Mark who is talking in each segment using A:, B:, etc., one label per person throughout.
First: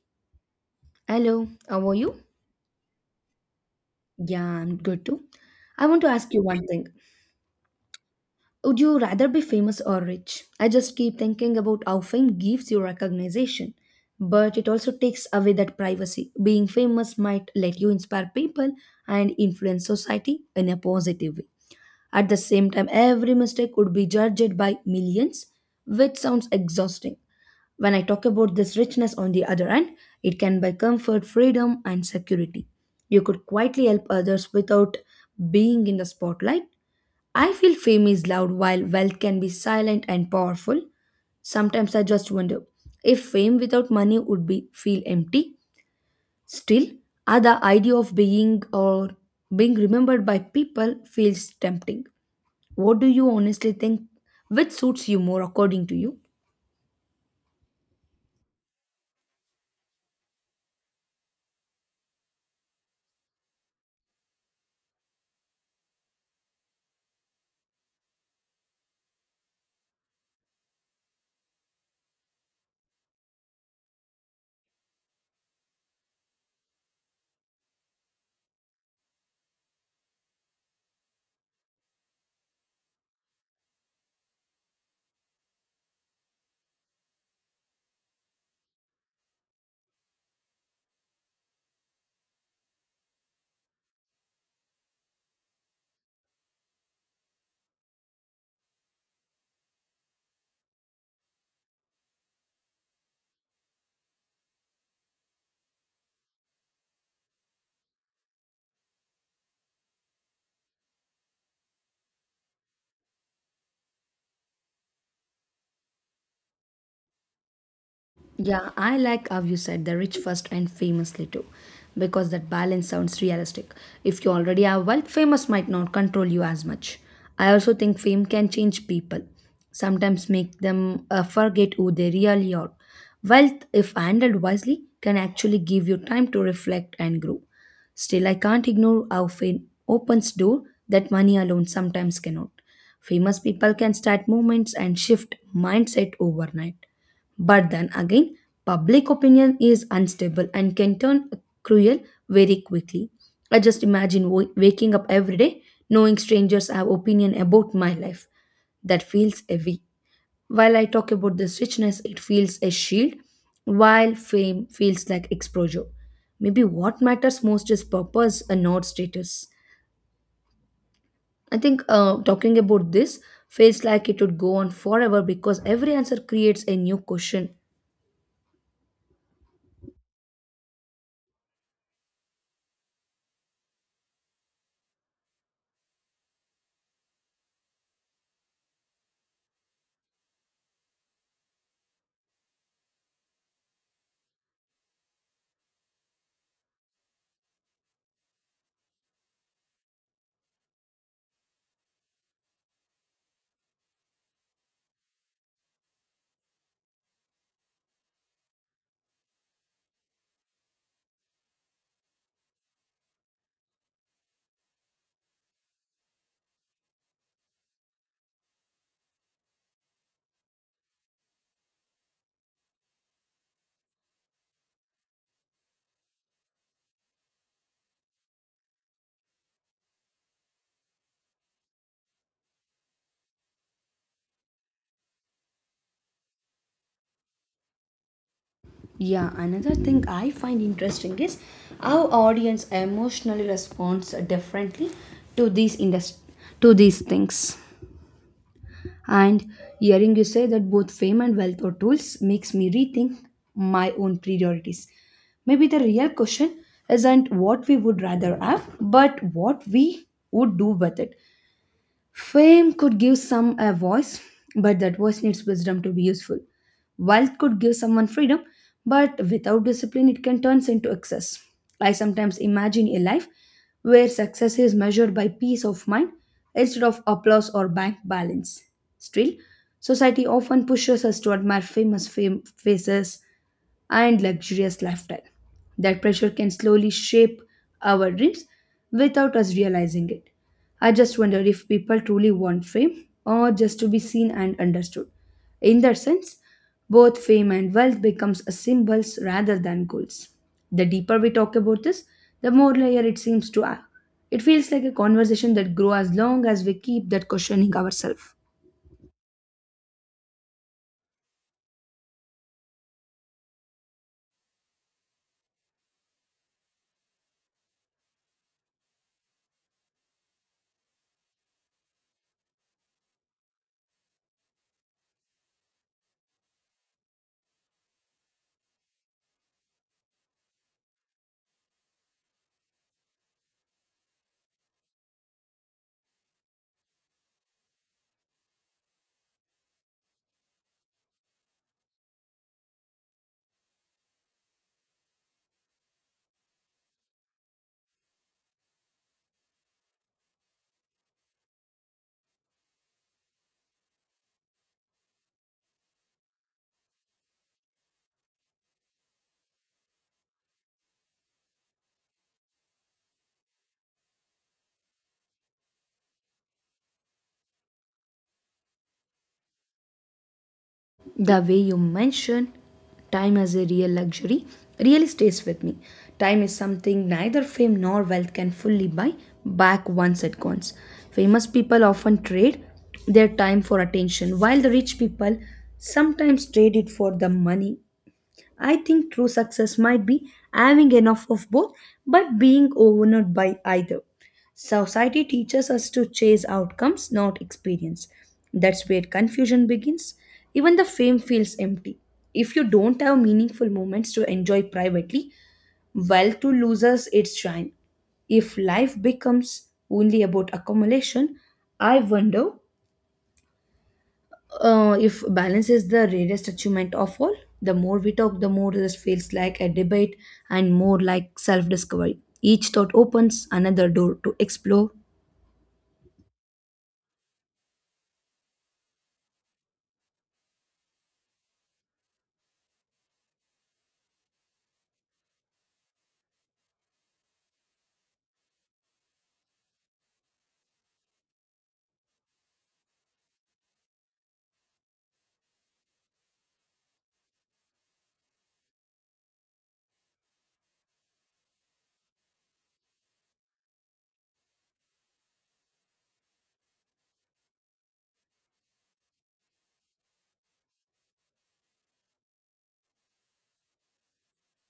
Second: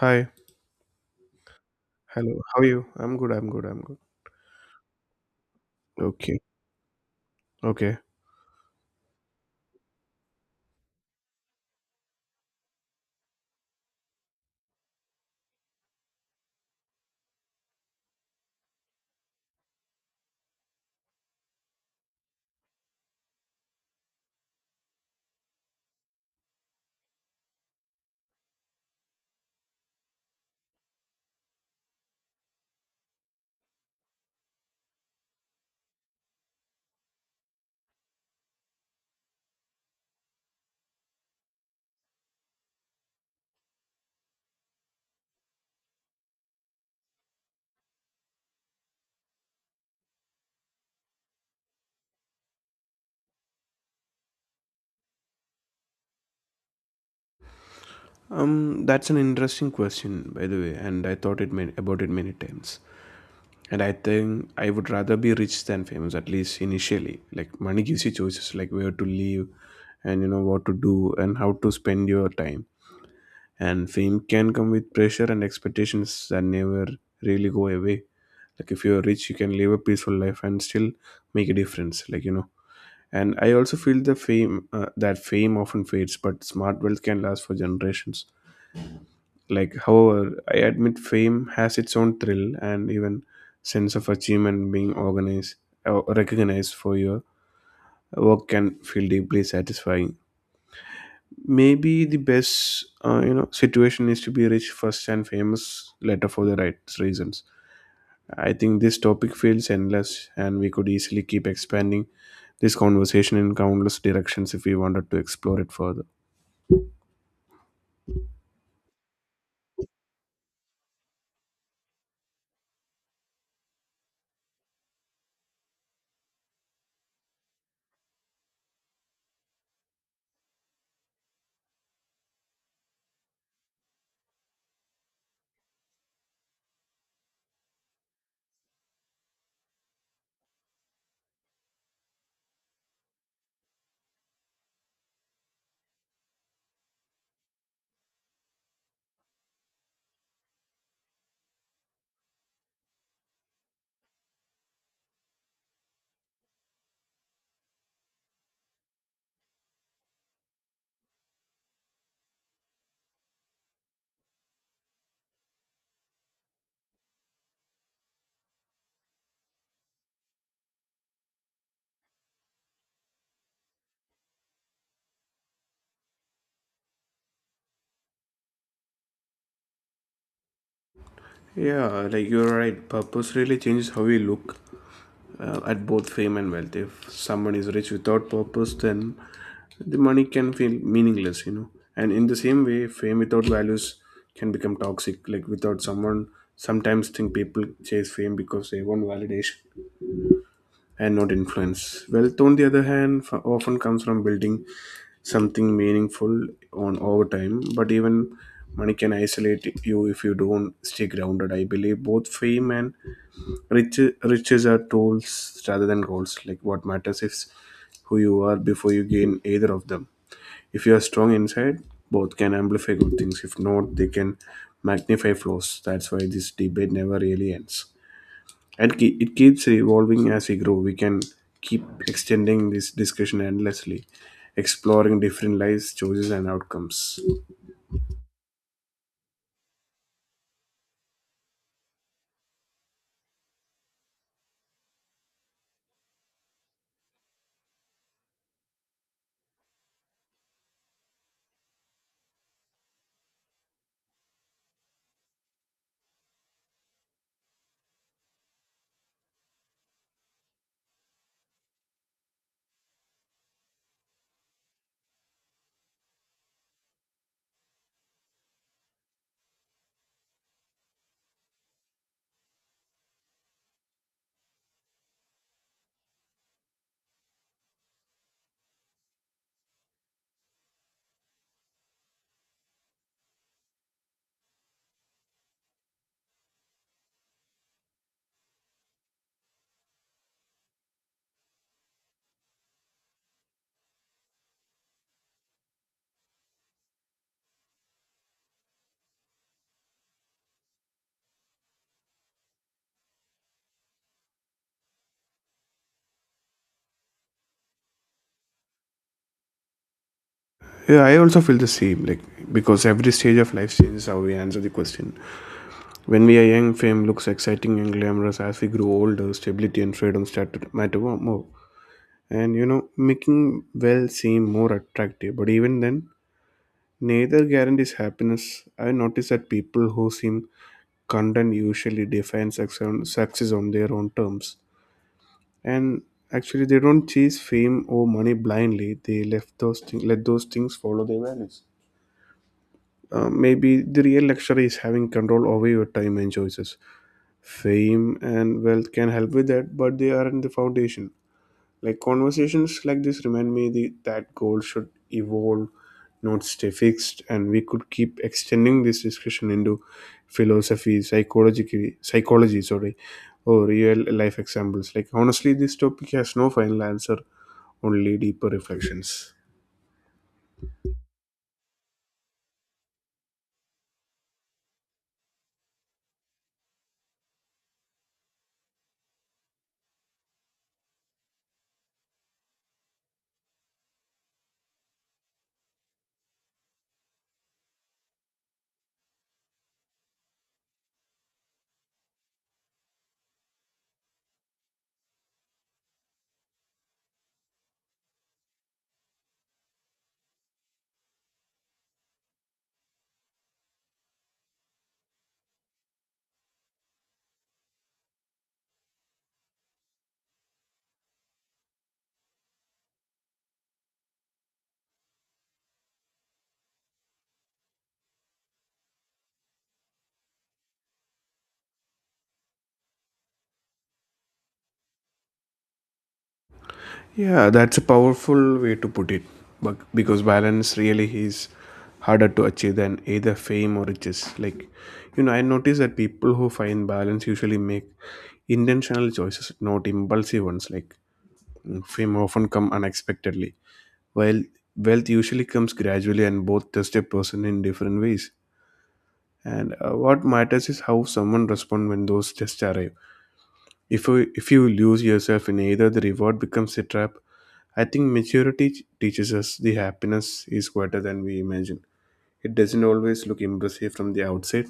A: Hi.
B: Hello, how are you?
A: Hello. How are you? I'm good. I'm good. I'm good.
B: Yeah, I'm good too. I want to ask
A: Okay.
B: you one thing.
A: Okay.
B: Would you rather be famous or rich? I just keep thinking about how fame gives you recognition, but it also takes away that privacy. Being famous might let you inspire people and influence society in a positive way. At the same time, every mistake would be judged by millions, which sounds exhausting. When I talk about this richness on the other hand, it can buy comfort, freedom, and security. You could quietly help others without being in the spotlight. I feel fame is loud while wealth can be silent and powerful. Sometimes I just wonder if fame without money would be feel empty. Still, the idea of being remembered by people feels tempting. What do you honestly think? Which suits you more according to you?
A: That's an interesting question, by the way, and I thought about it many times. And I think I would rather be rich than famous, at least initially. Like money gives you choices, like where to live, and what to do, and how to spend your time. And fame can come with pressure and expectations that never really go away. Like if you're rich, you can live a peaceful life and still make a difference. Like. And I also feel the fame that fame often fades, but smart wealth can last for generations. Like, however, I admit fame has its own thrill and even sense of achievement being organized or recognized for your work can feel deeply satisfying. Maybe the best, situation is to be rich first and famous later for the right reasons. I think this topic feels endless, and we could easily keep expanding this conversation in countless directions if we wanted to explore it further.
B: Yeah, I like how you said the rich first and famously too, because that balance sounds realistic. If you already have wealth, famous might not control you as much. I also think fame can change people, sometimes make them forget who they really are. Wealth, if handled wisely, can actually give you time to reflect and grow. Still, I can't ignore how fame opens door that money alone sometimes cannot. Famous people can start movements and shift mindset overnight. But then again, public opinion is unstable and can turn cruel very quickly. I just imagine waking up every day knowing strangers have opinion about my life. That feels heavy. While I talk about this richness, it feels a shield, while fame feels like exposure. Maybe what matters most is purpose and not status. I think talking about this feels like it would go on forever because every answer creates a new question.
A: Yeah, like you're right. Purpose really changes how we look at both fame and wealth. If someone is rich without purpose, then the money can feel meaningless. And in the same way, fame without values can become toxic. Like without someone, sometimes think people chase fame because they want validation and not influence. Wealth, on the other hand, often comes from building something meaningful on over time. But even money can isolate you if you don't stay grounded. I believe both fame and riches are tools rather than goals. Like what matters is who you are before you gain either of them. If you are strong inside, both can amplify good things. If not, they can magnify flaws. That's why this debate never really ends and it keeps evolving as we grow. We can keep extending this discussion endlessly, exploring different lives choices and outcomes.
B: Yeah, another thing I find interesting is how audience emotionally responds differently to these industry to these things. And hearing you say that both fame and wealth are tools makes me rethink my own priorities. Maybe the real question isn't what we would rather have, but what we would do with it. Fame could give some a voice, but that voice needs wisdom to be useful. Wealth could give someone freedom, but without discipline, it can turn into excess. I sometimes imagine a life where success is measured by peace of mind instead of applause or bank balance. Still, society often pushes us to admire famous fame faces, and luxurious lifestyle. That pressure can slowly shape our dreams without us realizing it. I just wonder if people truly want fame or just to be seen and understood. In that sense, both fame and wealth becomes a symbols rather than goals. The deeper we talk about this, the more layer it seems to add. It feels like a conversation that grows as long as we keep that questioning ourselves.
A: Yeah, I also feel the same, like, because every stage of life changes how we answer the question. When we are young, fame looks exciting and glamorous. As we grow older, stability and freedom start to matter more, and making well seem more attractive. But even then, neither guarantees happiness. I notice that people who seem content usually defines success on their own terms, and actually they don't chase fame or money blindly. They left those things let those things follow their values. Maybe the real luxury is having control over your time and choices. Fame and wealth can help with that, but they aren't the foundation. Like conversations like this remind me that goals should evolve, not stay fixed, and we could keep extending this discussion into philosophy, psychology, sorry, or real life examples. Like honestly, this topic has no final answer, only deeper reflections.
B: The way you mention time as a real luxury really stays with me. Time is something neither fame nor wealth can fully buy back once it goes. Famous people often trade their time for attention, while the rich people sometimes trade it for the money. I think true success might be having enough of both, but being overwhelmed by either. Society teaches us to chase outcomes, not experience. That's where confusion begins. Even the fame feels empty. If you don't have meaningful moments to enjoy privately, wealth to losers its shine. If life becomes only about accumulation, I wonder if balance is the rarest achievement of all, the more we talk, the more this feels like a debate and more like self discovery. Each thought opens another door to explore.
A: Yeah, that's a powerful way to put it. But because balance really is harder to achieve than either fame or riches. I notice that people who find balance usually make intentional choices, not impulsive ones. Like, fame often come unexpectedly, while wealth usually comes gradually, and both test a person in different ways. And what matters is how someone responds when those tests arrive. If you lose yourself in either, the reward becomes a trap. I think maturity teaches us the happiness is greater than we imagine. It doesn't always look impressive from the outset.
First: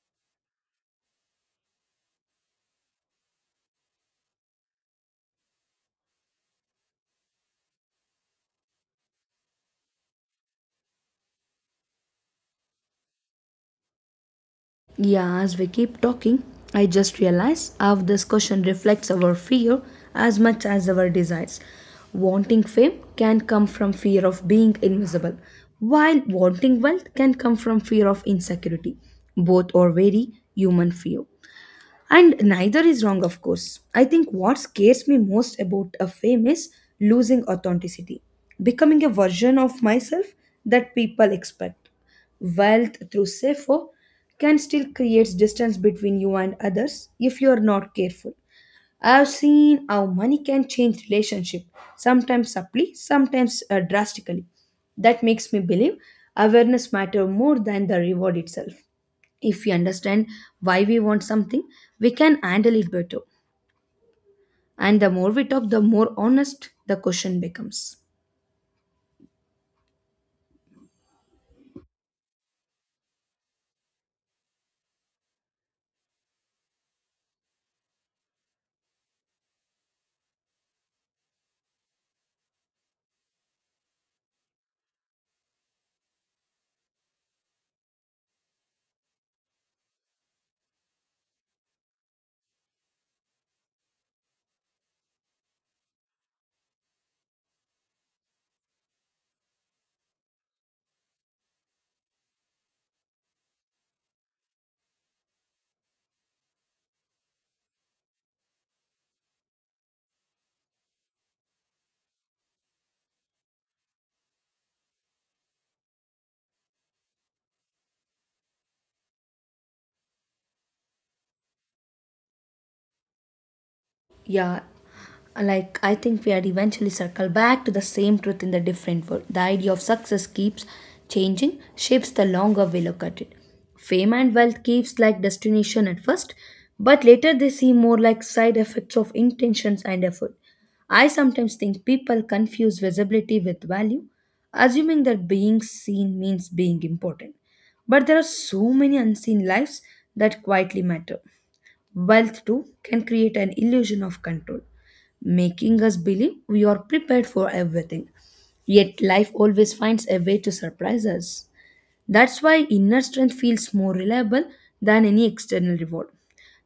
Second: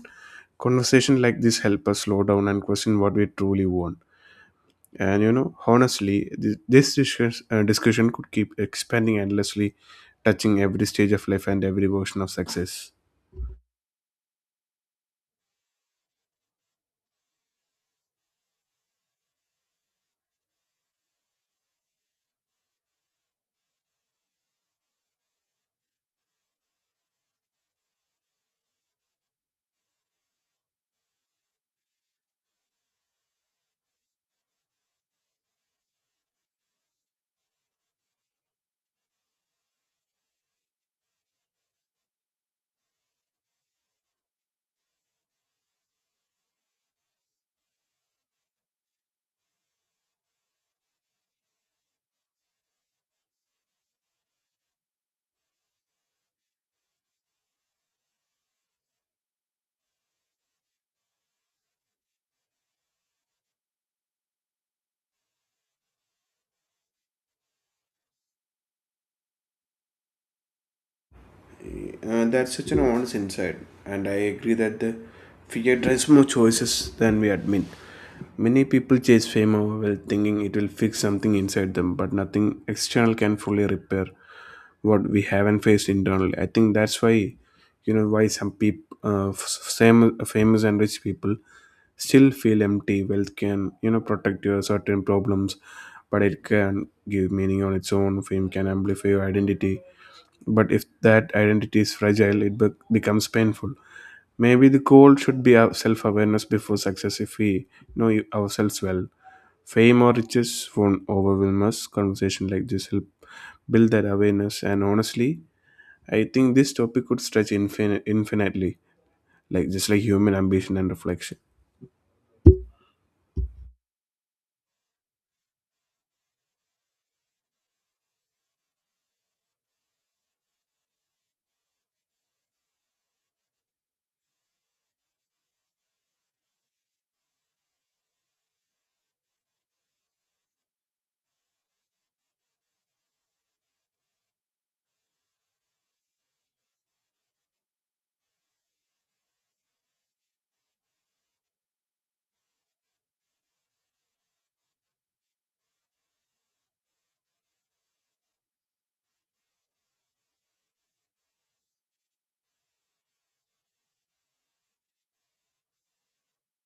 A: Conversation like this help us slow down and question what we truly want. And honestly, this discussion could keep expanding endlessly, touching every stage of life and every version of success.
B: Yeah, as we keep talking, I just realize how this question reflects our fear as much as our desires. Wanting fame can come from fear of being invisible, while wanting wealth can come from fear of insecurity. Both are very human fear. And neither is wrong, of course. I think what scares me most about a fame is losing authenticity, becoming a version of myself that people expect. Wealth through SEFO can still create distance between you and others if you are not careful. I have seen how money can change relationship, sometimes subtly, sometimes drastically. That makes me believe awareness matter more than the reward itself if we understand why we want something we can handle it better and the more we talk the more honest the question becomes.
A: That's such an honest insight, and I agree that the fear drives more choices than we admit. Many people chase fame or wealth thinking it will fix something inside them, but nothing external can fully repair what we haven't faced internally. I think that's why, why some people, f- same famous and rich people, still feel empty. Wealth can protect your certain problems, but it can give meaning on its own. Fame can amplify your identity, but if that identity is fragile, it becomes painful. Maybe the goal should be our self-awareness before success. If we know ourselves well, fame or riches won't overwhelm us. Conversation like this help build that awareness. And honestly, I think this topic could stretch infinitely, like just like human ambition and reflection.
B: Yeah, like I think we had eventually circled back to the same truth in the different world. The idea of success keeps changing, shapes the longer we look at it. Fame and wealth keeps like destination at first, but later they seem more like side effects of intentions and effort. I sometimes think people confuse visibility with value, assuming that being seen means being important. But there are so many unseen lives that quietly matter. Wealth, too, can create an illusion of control, making us believe we are prepared for everything. Yet, life always finds a way to surprise us. That's why inner strength feels more reliable than any external reward.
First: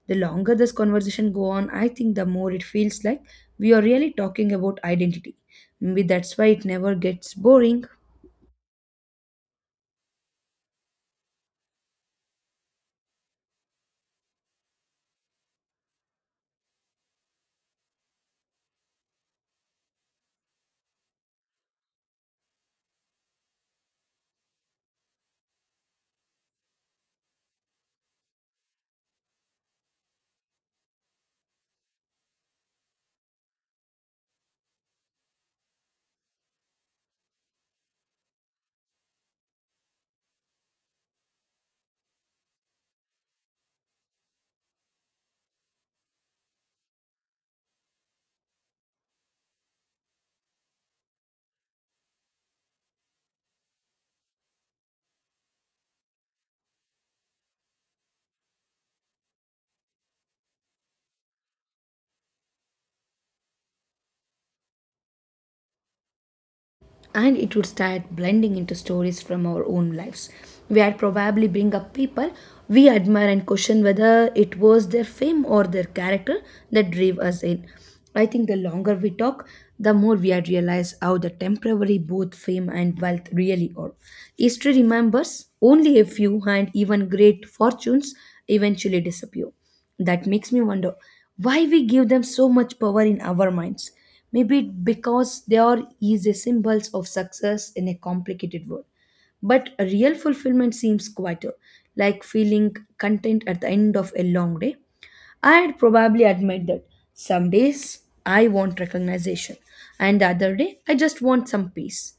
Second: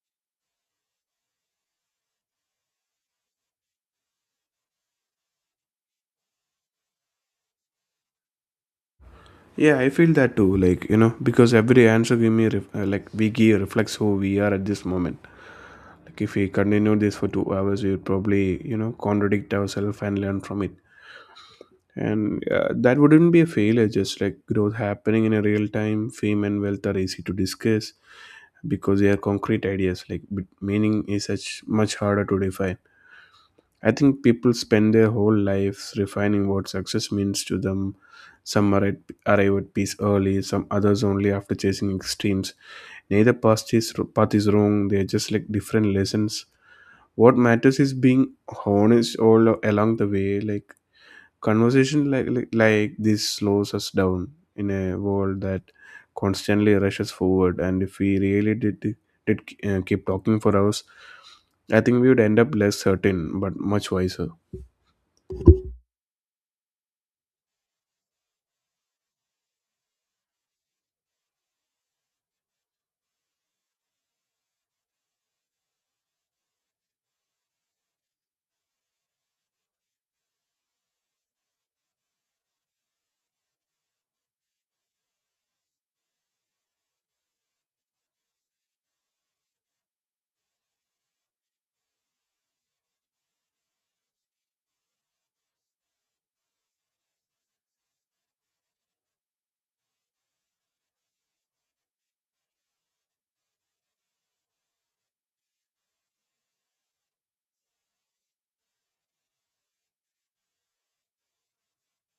B: The longer this conversation go on, I think the more it feels like we are really talking about identity. Maybe that's why it never gets boring.
A: Yeah, I feel that too. Because every answer we give reflects who we are at this moment. Like if we continue this for 2 hours, we would probably contradict ourselves and learn from it. And that wouldn't be a failure, just like growth happening in a real time. Fame and wealth are easy to discuss because they are concrete ideas, like, but meaning is such much harder to define. I think people spend their whole lives refining what success means to them. Some arrive at peace early, some others only after chasing extremes. Neither path is wrong, they're just like different lessons. What matters is being honest all along the way. Like conversation like this slows us down in a world that constantly rushes forward, and if we really did keep talking for hours, I think we would end up less certain but much wiser.
B: And it would start blending into stories from our own lives. We'd probably bring up people we admire and question whether it was their fame or their character that drove us in. I think the longer we talk, the more we are realize how the temporary both fame and wealth really are. History remembers only a few, and even great fortunes eventually disappear that makes me wonder why we give them so much power in our minds. Maybe because they are easy symbols of success in a complicated world. But a real fulfillment seems quieter, like feeling content at the end of a long day. I'd probably admit that some days I want recognition, and the other day I just want some peace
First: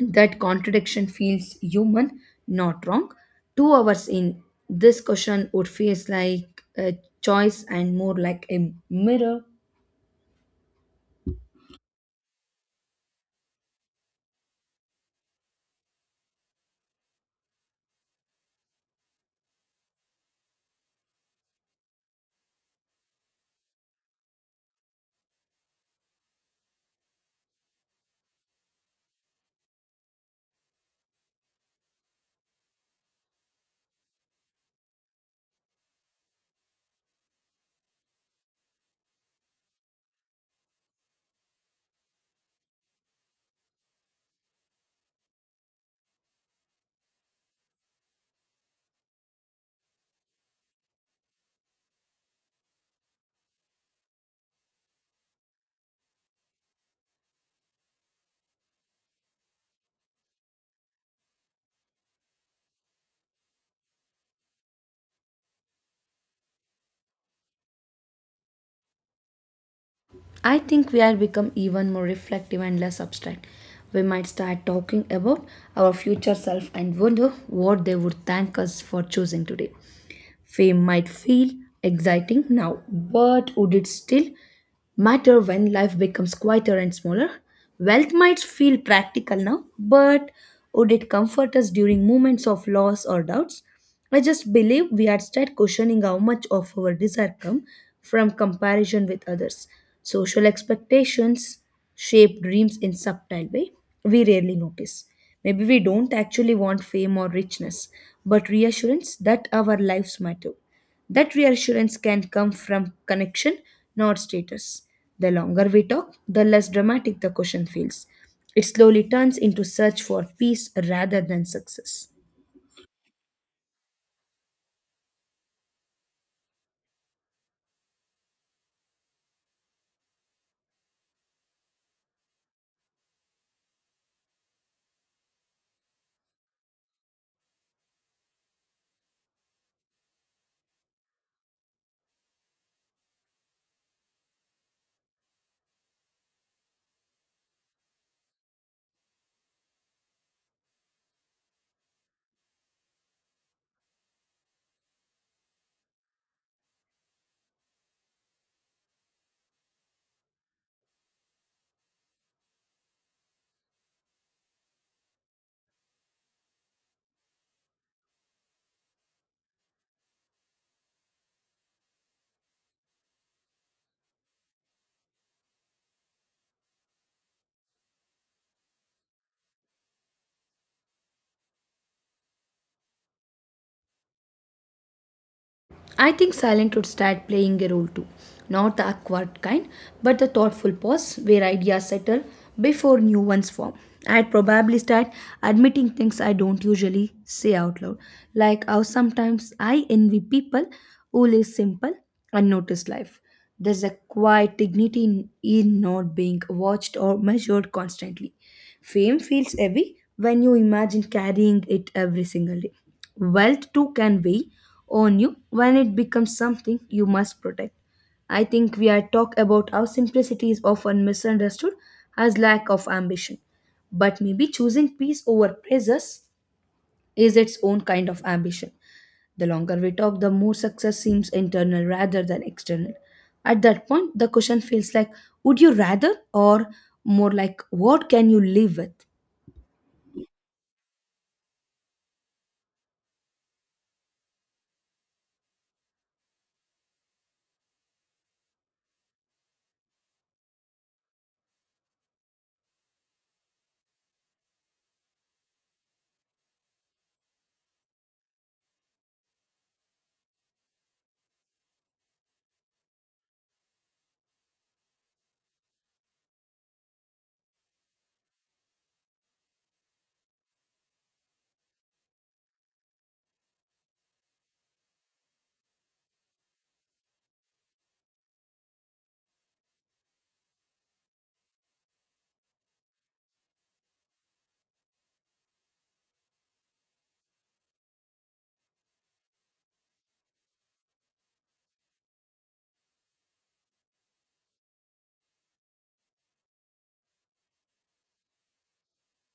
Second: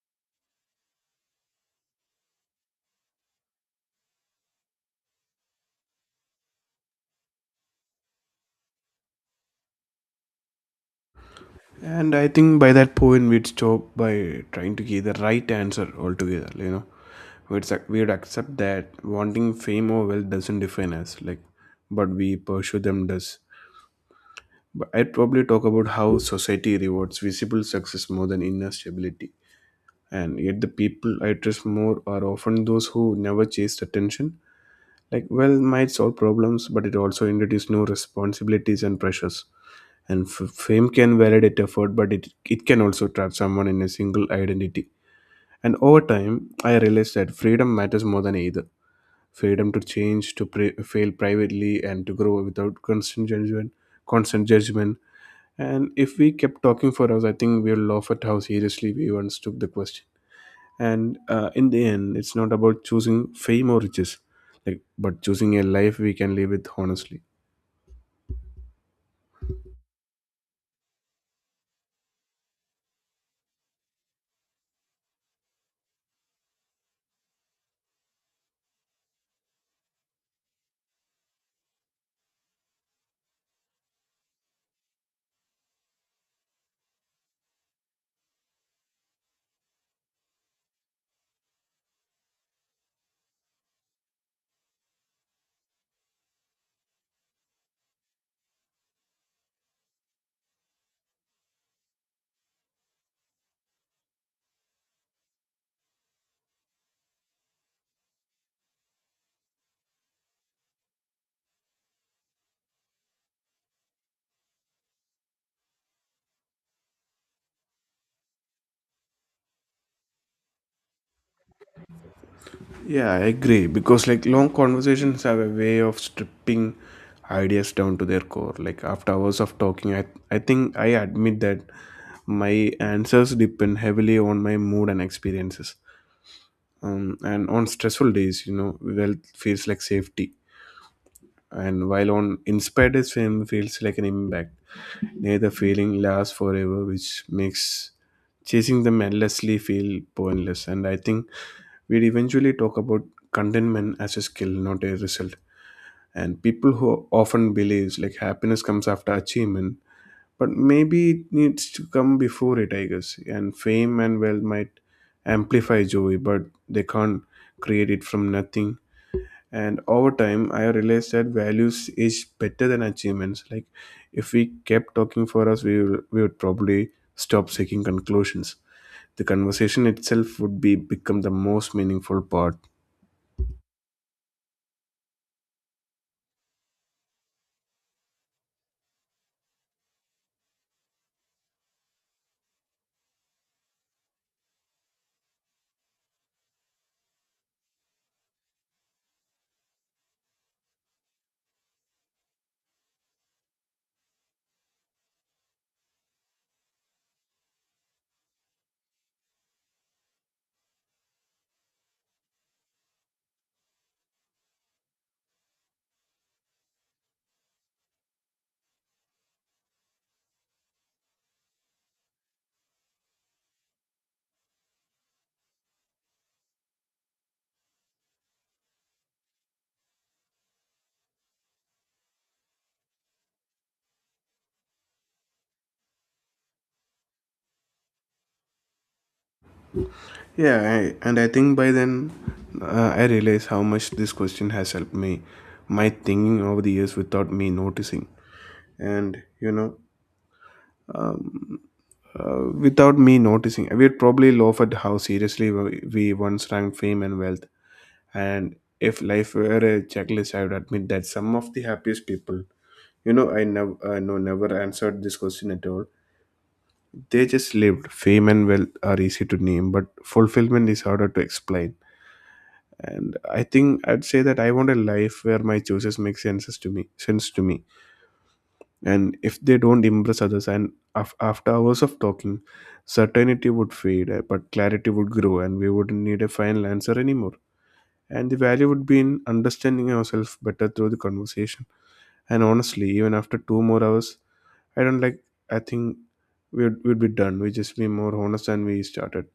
B: that contradiction feels human, not wrong. 2 hours in, this question would feel like a choice and more like a mirror.
A: And I think by that point we'd stop by trying to get the right answer altogether. We'd accept that wanting fame or wealth doesn't define us, like, but we pursue them does. But I'd probably talk about how society rewards visible success more than inner stability. And yet, the people I trust more are often those who never chased attention. Like wealth might solve problems, but it also introduces new responsibilities and pressures. And fame can validate effort, but it can also trap someone in a single identity. And over time, I realized that freedom matters more than either. Freedom to change, to fail privately, and to grow without constant judgment. Constant judgment and if we kept talking for hours, I think we'll laugh at how seriously we once took the question. And in the end, it's not about choosing fame or riches, like, but choosing a life we can live with honestly.
B: I think we are become even more reflective and less abstract. We might start talking about our future self and wonder what they would thank us for choosing today. Fame might feel exciting now, but would it still matter when life becomes quieter and smaller? Wealth might feel practical now, but would it comfort us during moments of loss or doubts? I just believe we had started questioning how much of our desire come from comparison with others. Social expectations shape dreams in subtle way we rarely notice. Maybe we don't actually want fame or richness, but reassurance that our lives matter. That reassurance can come from connection, not status. The longer we talk, the less dramatic the question feels. It slowly turns into search for peace rather than success.
A: Yeah, I agree. Because like long conversations have a way of stripping ideas down to their core. Like after hours of talking, I think I admit that my answers depend heavily on my mood and experiences. And on stressful days, wealth feels like safety, and while on inspired his film feels like an impact. Nay, the feeling lasts forever, which makes chasing them endlessly feel pointless. And I think we'd eventually talk about contentment as a skill, not a result. And people who often believes like happiness comes after achievement, but maybe it needs to come before it, I guess. And fame and wealth might amplify joy, but they can't create it from nothing. And over time I realized that values is better than achievements. Like if we kept talking for us, we would probably stop seeking conclusions. The conversation itself would be become the most meaningful part.
B: I think silent would start playing a role too. Not the awkward kind, but the thoughtful pause where ideas settle before new ones form. I'd probably start admitting things I don't usually say out loud, like how sometimes I envy people who live simple, unnoticed life. There's a quiet dignity in not being watched or measured constantly. Fame feels heavy when you imagine carrying it every single day. Wealth too can weigh on you when it becomes something you must protect. I think we are talk about how simplicity is often misunderstood as lack of ambition. But maybe choosing peace over praises is its own kind of ambition. The longer we talk, the more success seems internal rather than external. At that point, the question feels like would you rather or more like what can you live with?
A: Yeah, and I think by then, I realized how much this question has helped me my thinking over the years without me noticing. And without me noticing, we'd probably laugh at how seriously we once ranked fame and wealth. And if life were a checklist, I would admit that some of the happiest people, I never answered this question at all. They just lived. Fame and wealth are easy to name, but fulfillment is harder to explain. And I think I'd say that I want a life where my choices make sense to me. And if they don't impress others, and after hours of talking, certainty would fade, but clarity would grow, and we wouldn't need a final answer anymore. And the value would be in understanding ourselves better through the conversation. And honestly, even after 2 more hours, I don't like I think we'd be done. We just be more honest than we started.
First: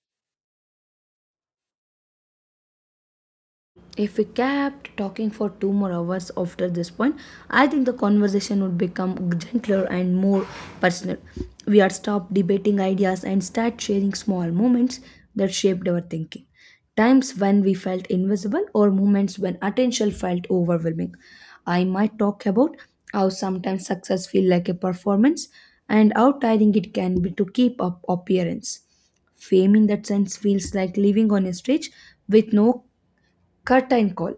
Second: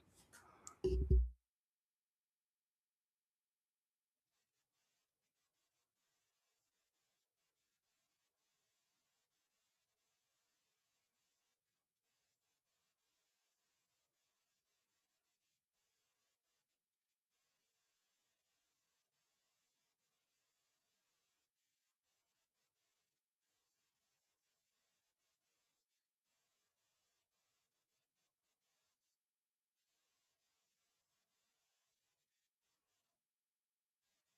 B: If we kept talking for 2 more hours after this point, I think the conversation would become gentler and more personal. We had stopped debating ideas and start sharing small moments that shaped our thinking. Times when we felt invisible or moments when attention felt overwhelming. I might talk about how sometimes success feels like a performance and how tiring it can be to keep up appearance. Fame in that sense feels like living on a stage with no curtain call.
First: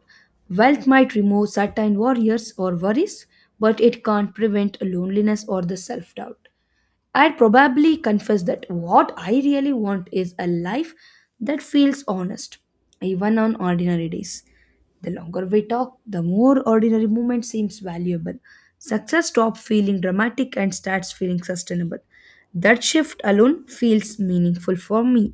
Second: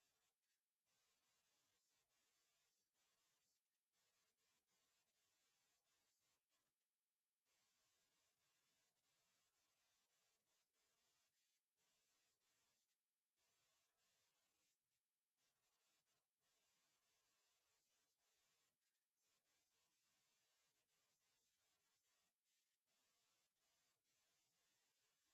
B: Wealth might remove certain worries or worries, but it can't prevent loneliness or the self doubt. I'd probably confess that what I really want is a life that feels honest, even on ordinary days. The longer we talk, the more ordinary moment seems valuable. Success stops feeling dramatic and starts feeling sustainable. That shift alone feels meaningful for me.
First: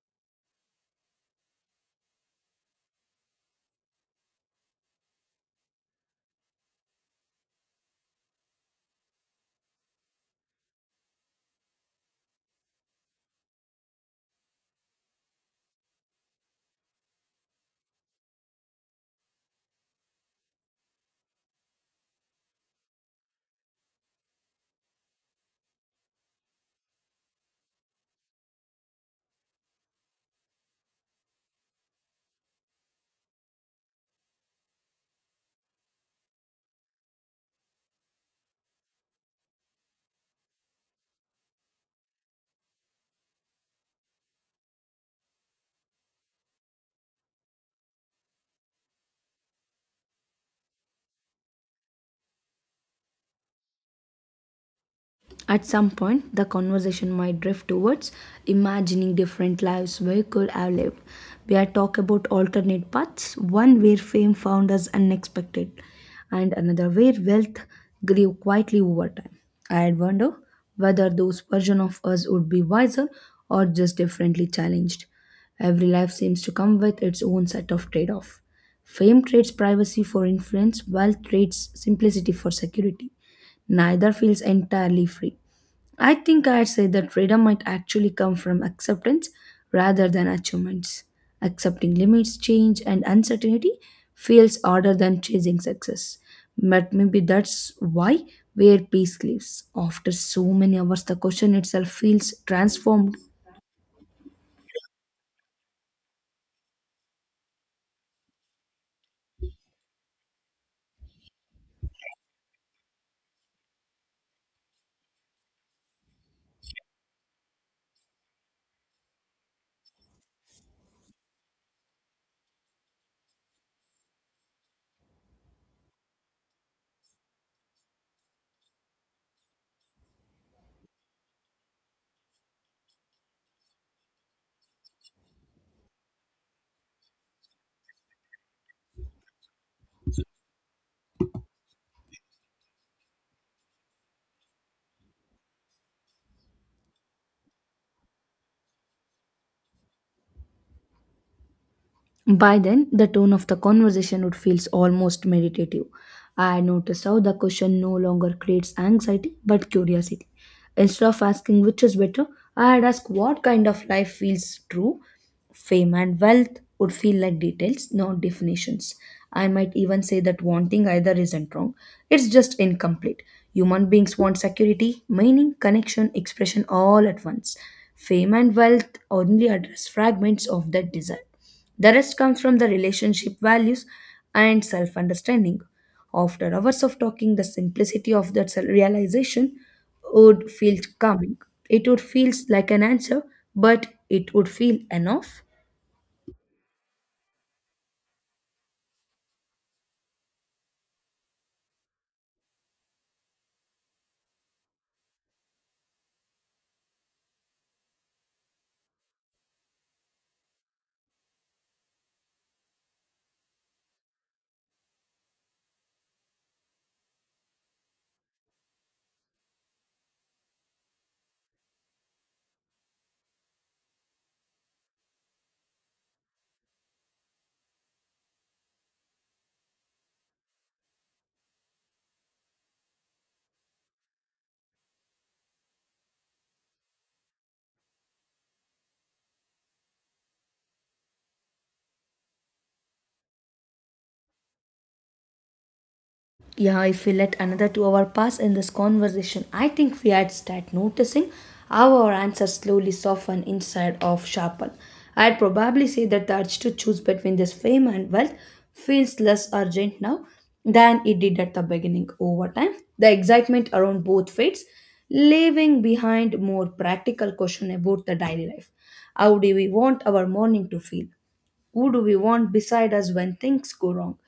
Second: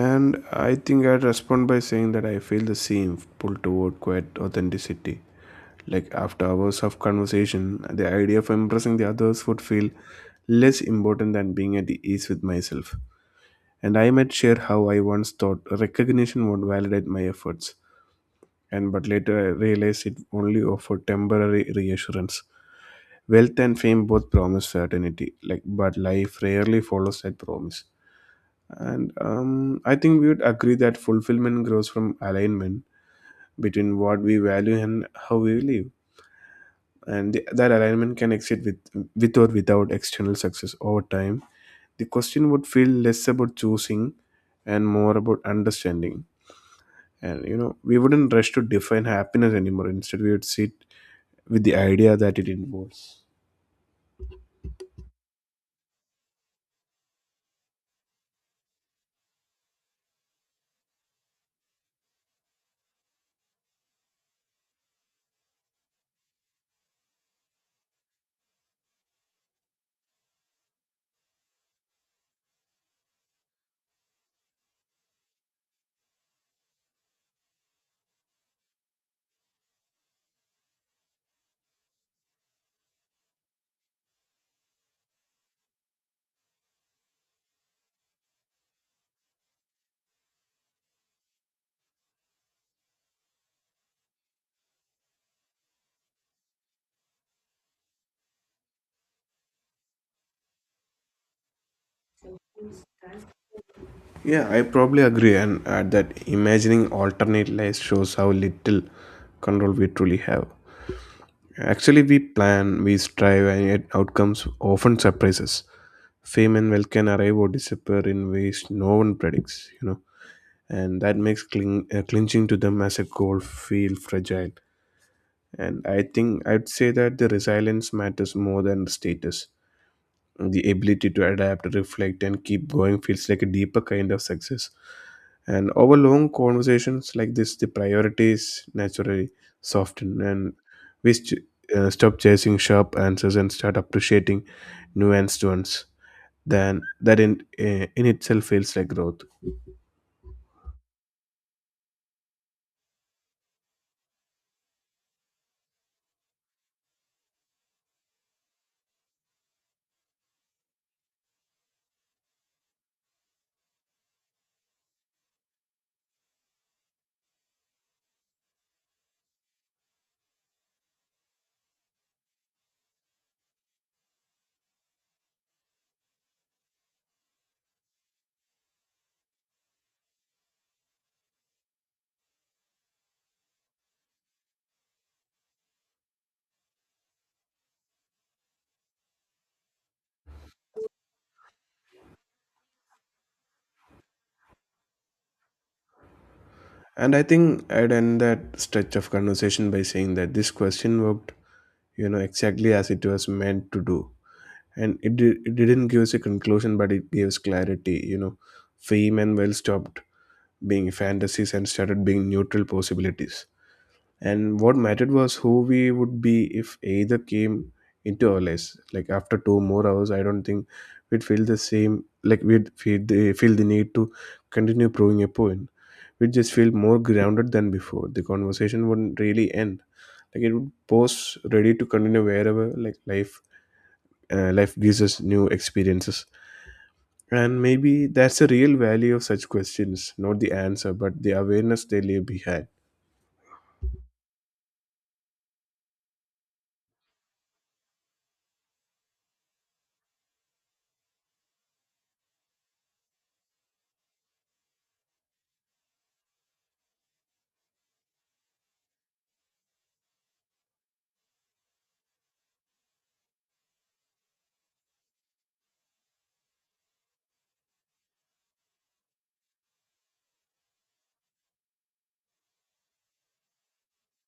A: And I think I'd respond by saying that I feel the same pull toward quiet authenticity. Like after hours of conversation, the idea of impressing the others would feel less important than being at the ease with myself. And I might share how I once thought recognition would validate my efforts, and but later I realized it only offered temporary reassurance. Wealth and fame both promise certainty, like but life rarely follows that promise. And I think we would agree that fulfillment grows from alignment between what we value and how we live, and that alignment can exist with or without external success over time. The question would feel less about choosing and more about understanding. We wouldn't rush to define happiness anymore. Instead, we would sit with the idea that it involves.
B: At some point, the conversation might drift towards imagining different lives we could have lived, where talk about alternate paths, one where fame found us unexpected, and another where wealth grew quietly over time. I'd wonder whether those versions of us would be wiser or just differently challenged. Every life seems to come with its own set of trade-off. Fame trades privacy for influence, wealth trades simplicity for security, neither feels entirely free. I think I'd say that freedom might actually come from acceptance rather than achievements. Accepting limits, change, and uncertainty feels harder than chasing success. But maybe that's why where peace lives. After so many hours, the question itself feels transformed.
A: Yeah, I probably agree, and add that imagining alternate lives shows how little control we truly have. Actually, we plan, we strive, and yet outcomes often surprise us. Fame and wealth can arrive or disappear in ways no one predicts, you know, and that makes clinching to them as a goal feel fragile. And I think I'd say that the resilience matters more than status. The ability to adapt, reflect, and keep going feels like a deeper kind of success. And over long conversations like this, the priorities naturally soften, and we st- stop chasing sharp answers and start appreciating nuanced ones. Then that in itself feels like growth.
B: By then, the tone of the conversation would feel almost meditative. I noticed how the question no longer creates anxiety but curiosity. Instead of asking which is better, I had asked what kind of life feels true. Fame and wealth would feel like details, not definitions. I might even say that wanting either isn't wrong, it's just incomplete. Human beings want security, meaning, connection, expression all at once. Fame and wealth only address fragments of that desire. The rest comes from the relationship values and self understanding. After hours of talking, the simplicity of that realization would feel calming. It would feel like an answer, but it would feel enough.
A: And I think I'd end that stretch of conversation by saying that this question worked, you know, exactly as it was meant to do. And it didn't give us a conclusion, but it gave us clarity, you know. Fame and well stopped being fantasies and started being neutral possibilities. And what mattered was who we would be if either came into our lives. Like after two more hours, I don't think we'd feel the same. Like we'd feel feel the need to continue proving a point. We'd just feel more grounded than before. The conversation wouldn't really end. Like it would pause ready to continue wherever like life gives us new experiences. And maybe that's the real value of such questions, not the answer, but the awareness they leave behind.
B: Yeah, if we let another 2 hour pass in this conversation, I think we had start noticing how our answers slowly soften inside of sharpen. I'd probably say that the urge to choose between this fame and wealth feels less urgent now than it did at the beginning over time. The excitement around both fades, leaving behind more practical question about the daily life. How do we want our morning to feel? Who do we want beside us when things go wrong?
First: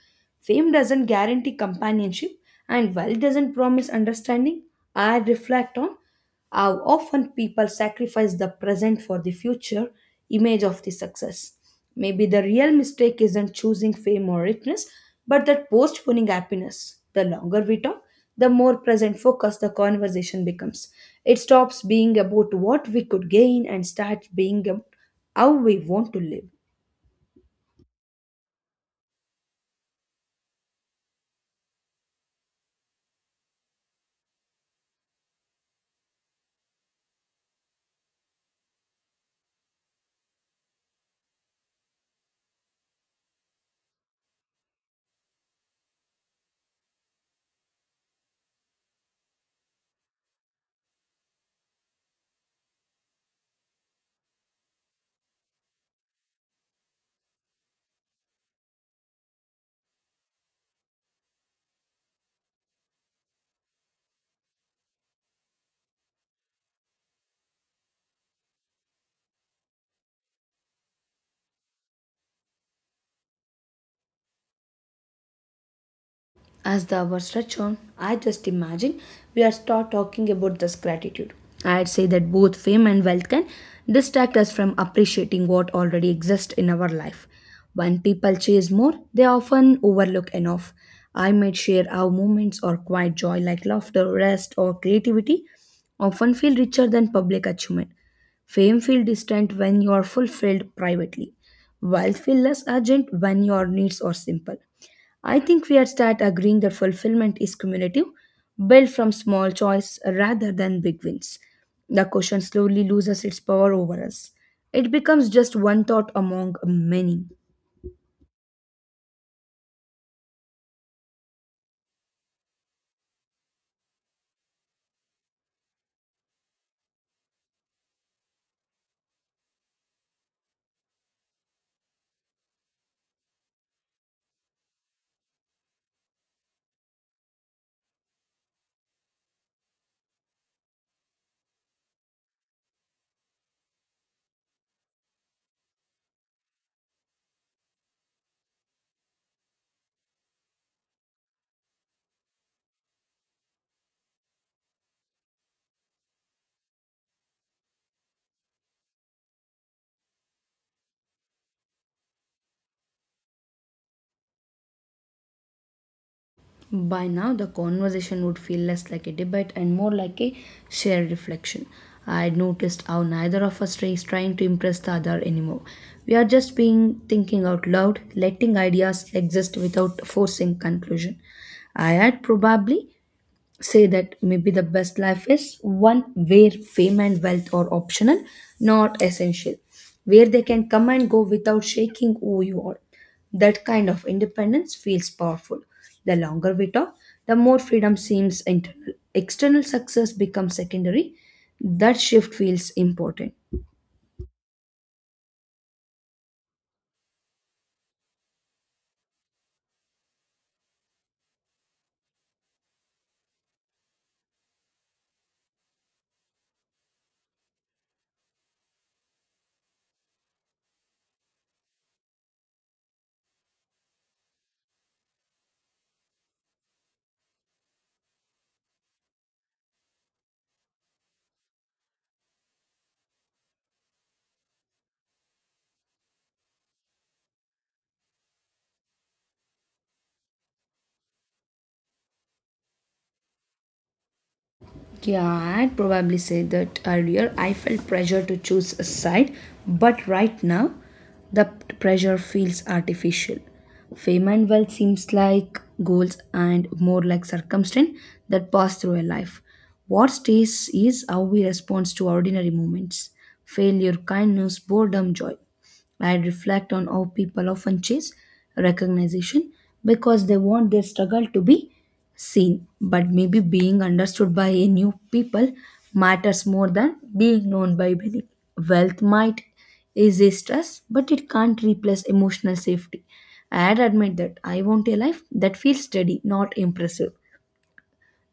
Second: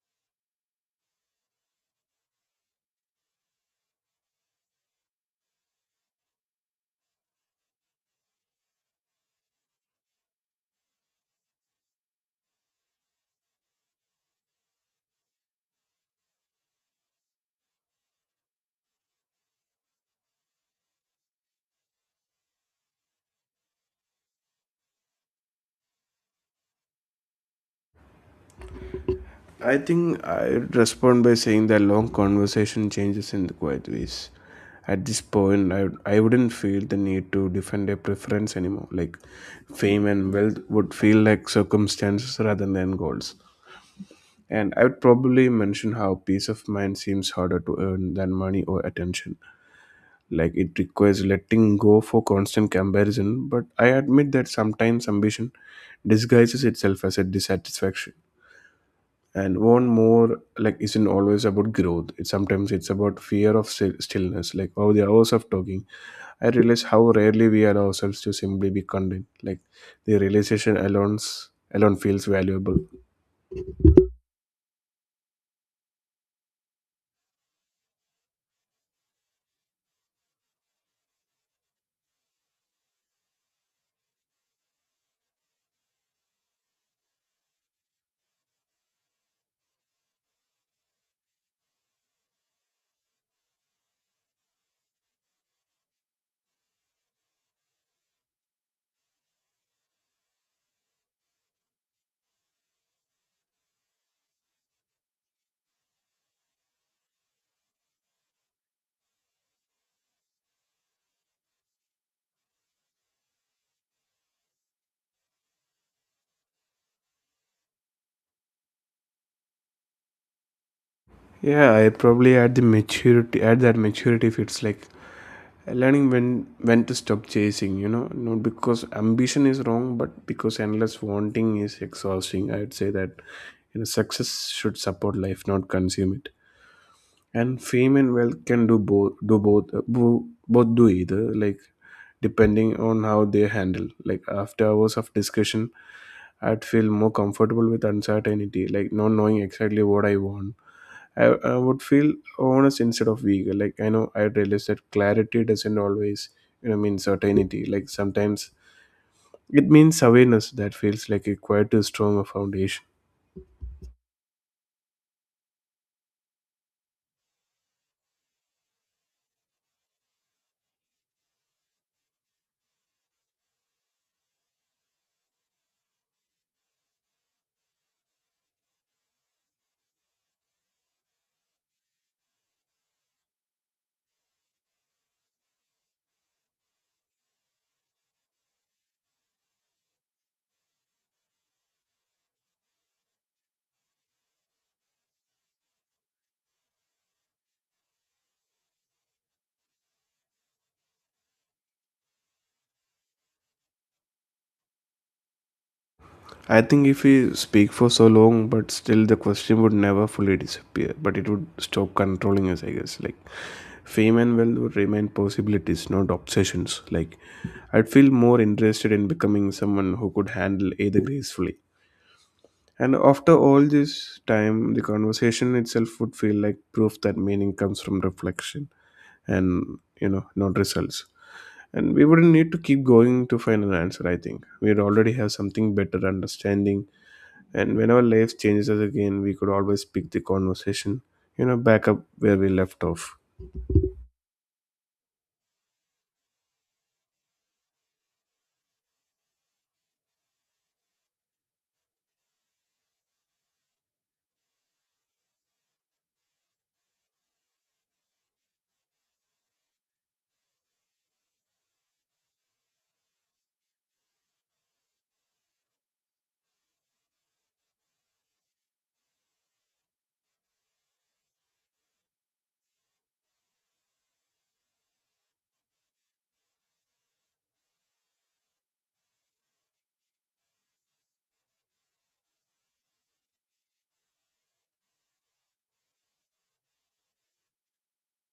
B: Fame doesn't guarantee companionship, and while it doesn't promise understanding, I reflect on how often people sacrifice the present for the future image of the success. Maybe the real mistake isn't choosing fame or richness, but that postponing happiness. The longer we talk, the more present focused the conversation becomes. It stops being about what we could gain and starts being about how we want to live.
A: I think I'd respond by saying that long conversation changes in the quiet ways. At this point, I wouldn't feel the need to defend a preference anymore. Like fame and wealth would feel like circumstances rather than goals. And I would probably mention how peace of mind seems harder to earn than money or attention. Like it requires letting go for constant comparison, but I admit that sometimes ambition disguises itself as a dissatisfaction and one more like isn't always about growth. It sometimes it's about stillness, like over the hours of talking I realize how rarely we allow ourselves to simply be content, like the realization alone feels valuable.
B: As the hours stretch on, I just imagine we are start talking about this gratitude. I'd say that both fame and wealth can distract us from appreciating what already exists in our life. When people chase more, they often overlook enough. I might share our moments or quiet joy like laughter, rest, or creativity often feel richer than public achievement. Fame feel distant when you are fulfilled privately. Wealth feel less urgent when your needs are simple. I think we had start agreeing that fulfillment is cumulative, built from small choice rather than big wins. The question slowly loses its power over us. It becomes just one thought among many.
A: Yeah, I probably at that maturity if it's like learning when to stop chasing, you know, not because ambition is wrong but because endless wanting is exhausting. I'd say that, you know, success should support life not consume it, and fame and wealth can both do either, like depending on how they handle. Like after hours of discussion, I'd feel more comfortable with uncertainty, like not knowing exactly what I want. I would feel honest instead of eager. Like I know I realize that clarity doesn't always, you know, mean certainty, like sometimes it means awareness that feels like a quite a strong foundation.
B: By now, the conversation would feel less like a debate and more like a shared reflection. I had noticed how neither of us is trying to impress the other anymore. We are just being thinking out loud, letting ideas exist without forcing conclusion. I had probably say that maybe the best life is one where fame and wealth are optional, not essential, where they can come and go without shaking who you are. That kind of independence feels powerful. The longer we talk, the more freedom seems internal. External success becomes secondary. That shift feels important.
A: I think if we speak for so long, but still the question would never fully disappear, but it would stop controlling us, I guess. Like fame and wealth would remain possibilities, not obsessions. Like I'd feel more interested in becoming someone who could handle either gracefully. And after all this time, the conversation itself would feel like proof that meaning comes from reflection and, you know, not results. And we wouldn't need to keep going to find an answer, I think. We'd already have something better understanding, and whenever life changes us again, we could always pick the conversation, you know, back up where we left off.
B: Yeah, I'd probably said that earlier I felt pressure to choose a side, but right now the pressure feels artificial. Fame and wealth seems like goals and more like circumstance that pass through a life. What stays is how we respond to ordinary moments. Failure, kindness, boredom, joy. I reflect on how people often chase recognition because they want their struggle to be seen, but maybe being understood by a new people matters more than being known by many. Wealth might is a stress, but it can't replace emotional safety. I'd admit that I want a life that feels steady, not impressive.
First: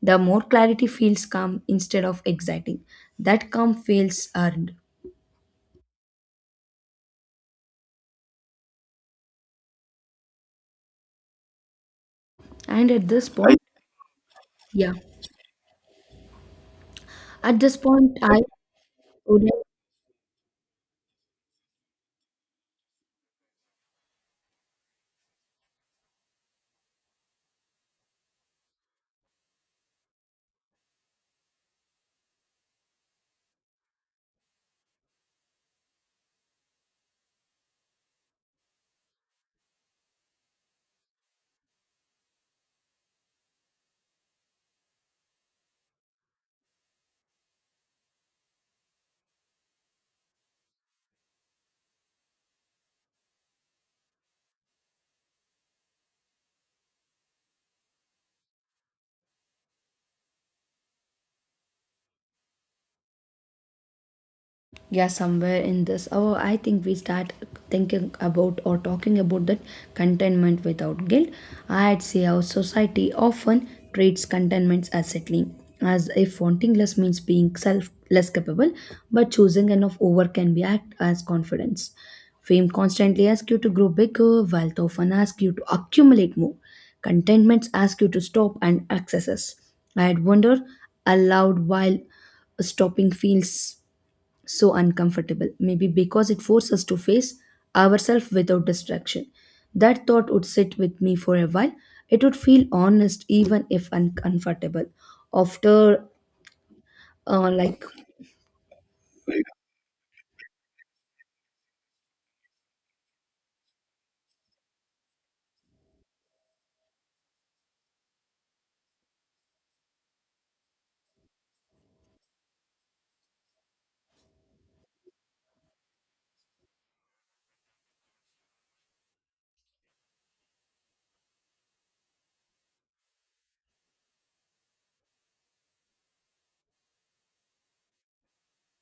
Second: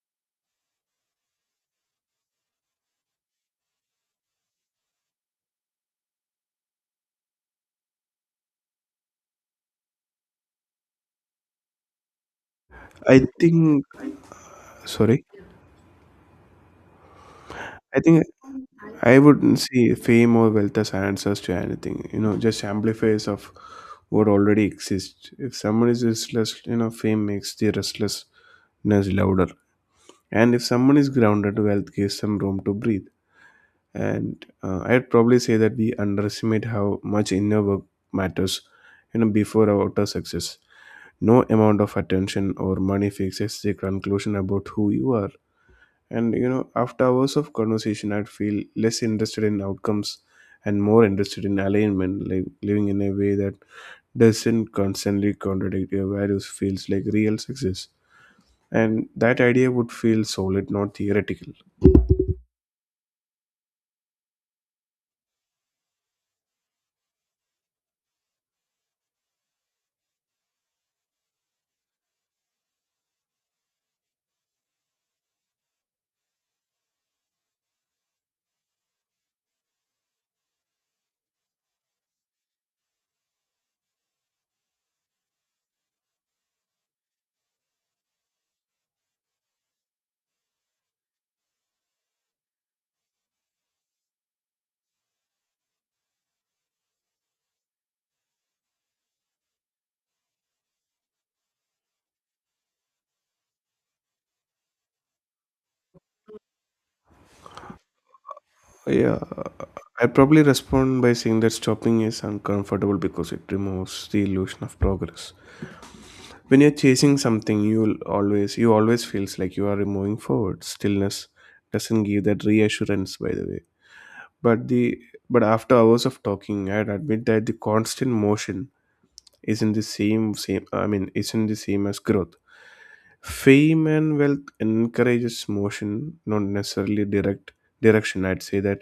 B: The more clarity feels calm instead of exciting. That calm feels earned. And at
A: I
B: this point,
A: think,
B: yeah,
A: sorry,
B: at this
A: I
B: point,
A: think
B: I
A: I
B: would.
A: wouldn't see fame or wealth as answers to anything, you know, just amplifiers of what already exists. If someone is restless, you know, fame makes the restlessness louder. And if someone is grounded, wealth gives them room to breathe. And I'd probably say that we underestimate how much inner work matters, you know, before our outer success. No amount of attention or money fixes the conclusion about who you are, and, you know, after hours of conversation I'd feel less interested in outcomes and more interested in alignment, like living in a way that doesn't constantly contradict your values feels like real success, and that idea would feel solid not theoretical.
B: Yeah, somewhere in this, oh, I think we start thinking about or talking about that contentment without guilt. I'd say our society often treats contentment as settling, as if wanting less means being self less capable, but choosing enough over can be act as confidence. Fame constantly asks you to grow bigger, wealth often asks you to accumulate more, contentments ask you to stop and accesses. I'd wonder aloud while stopping feels so uncomfortable, maybe because it forced us to face ourselves without distraction. That thought would sit with me for a while. It would feel honest, even if uncomfortable. After, uh, like,
A: Yeah, I'd probably respond by saying that stopping is uncomfortable because it removes the illusion of progress. When you're chasing something you always feels like you are moving forward. Stillness doesn't give that reassurance, by the way. but the but after hours of talking, I'd admit that the constant motion isn't the same same I mean isn't the same as growth. Fame and wealth encourages motion, not necessarily direction. I'd say that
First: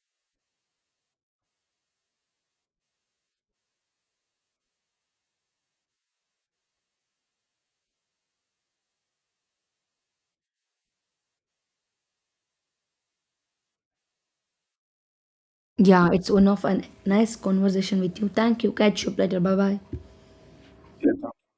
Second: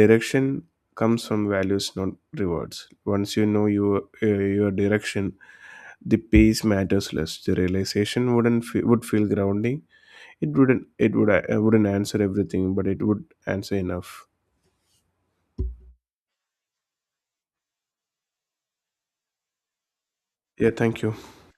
A: direction comes from values not rewards. Once you know your direction, the pace matters less. The realization wouldn't fe- would feel grounding. It wouldn't answer everything, but it would answer enough.
B: yeah, it's one of a nice conversation with you. Thank you. Catch you later. Bye
A: Yeah, thank you.
B: bye.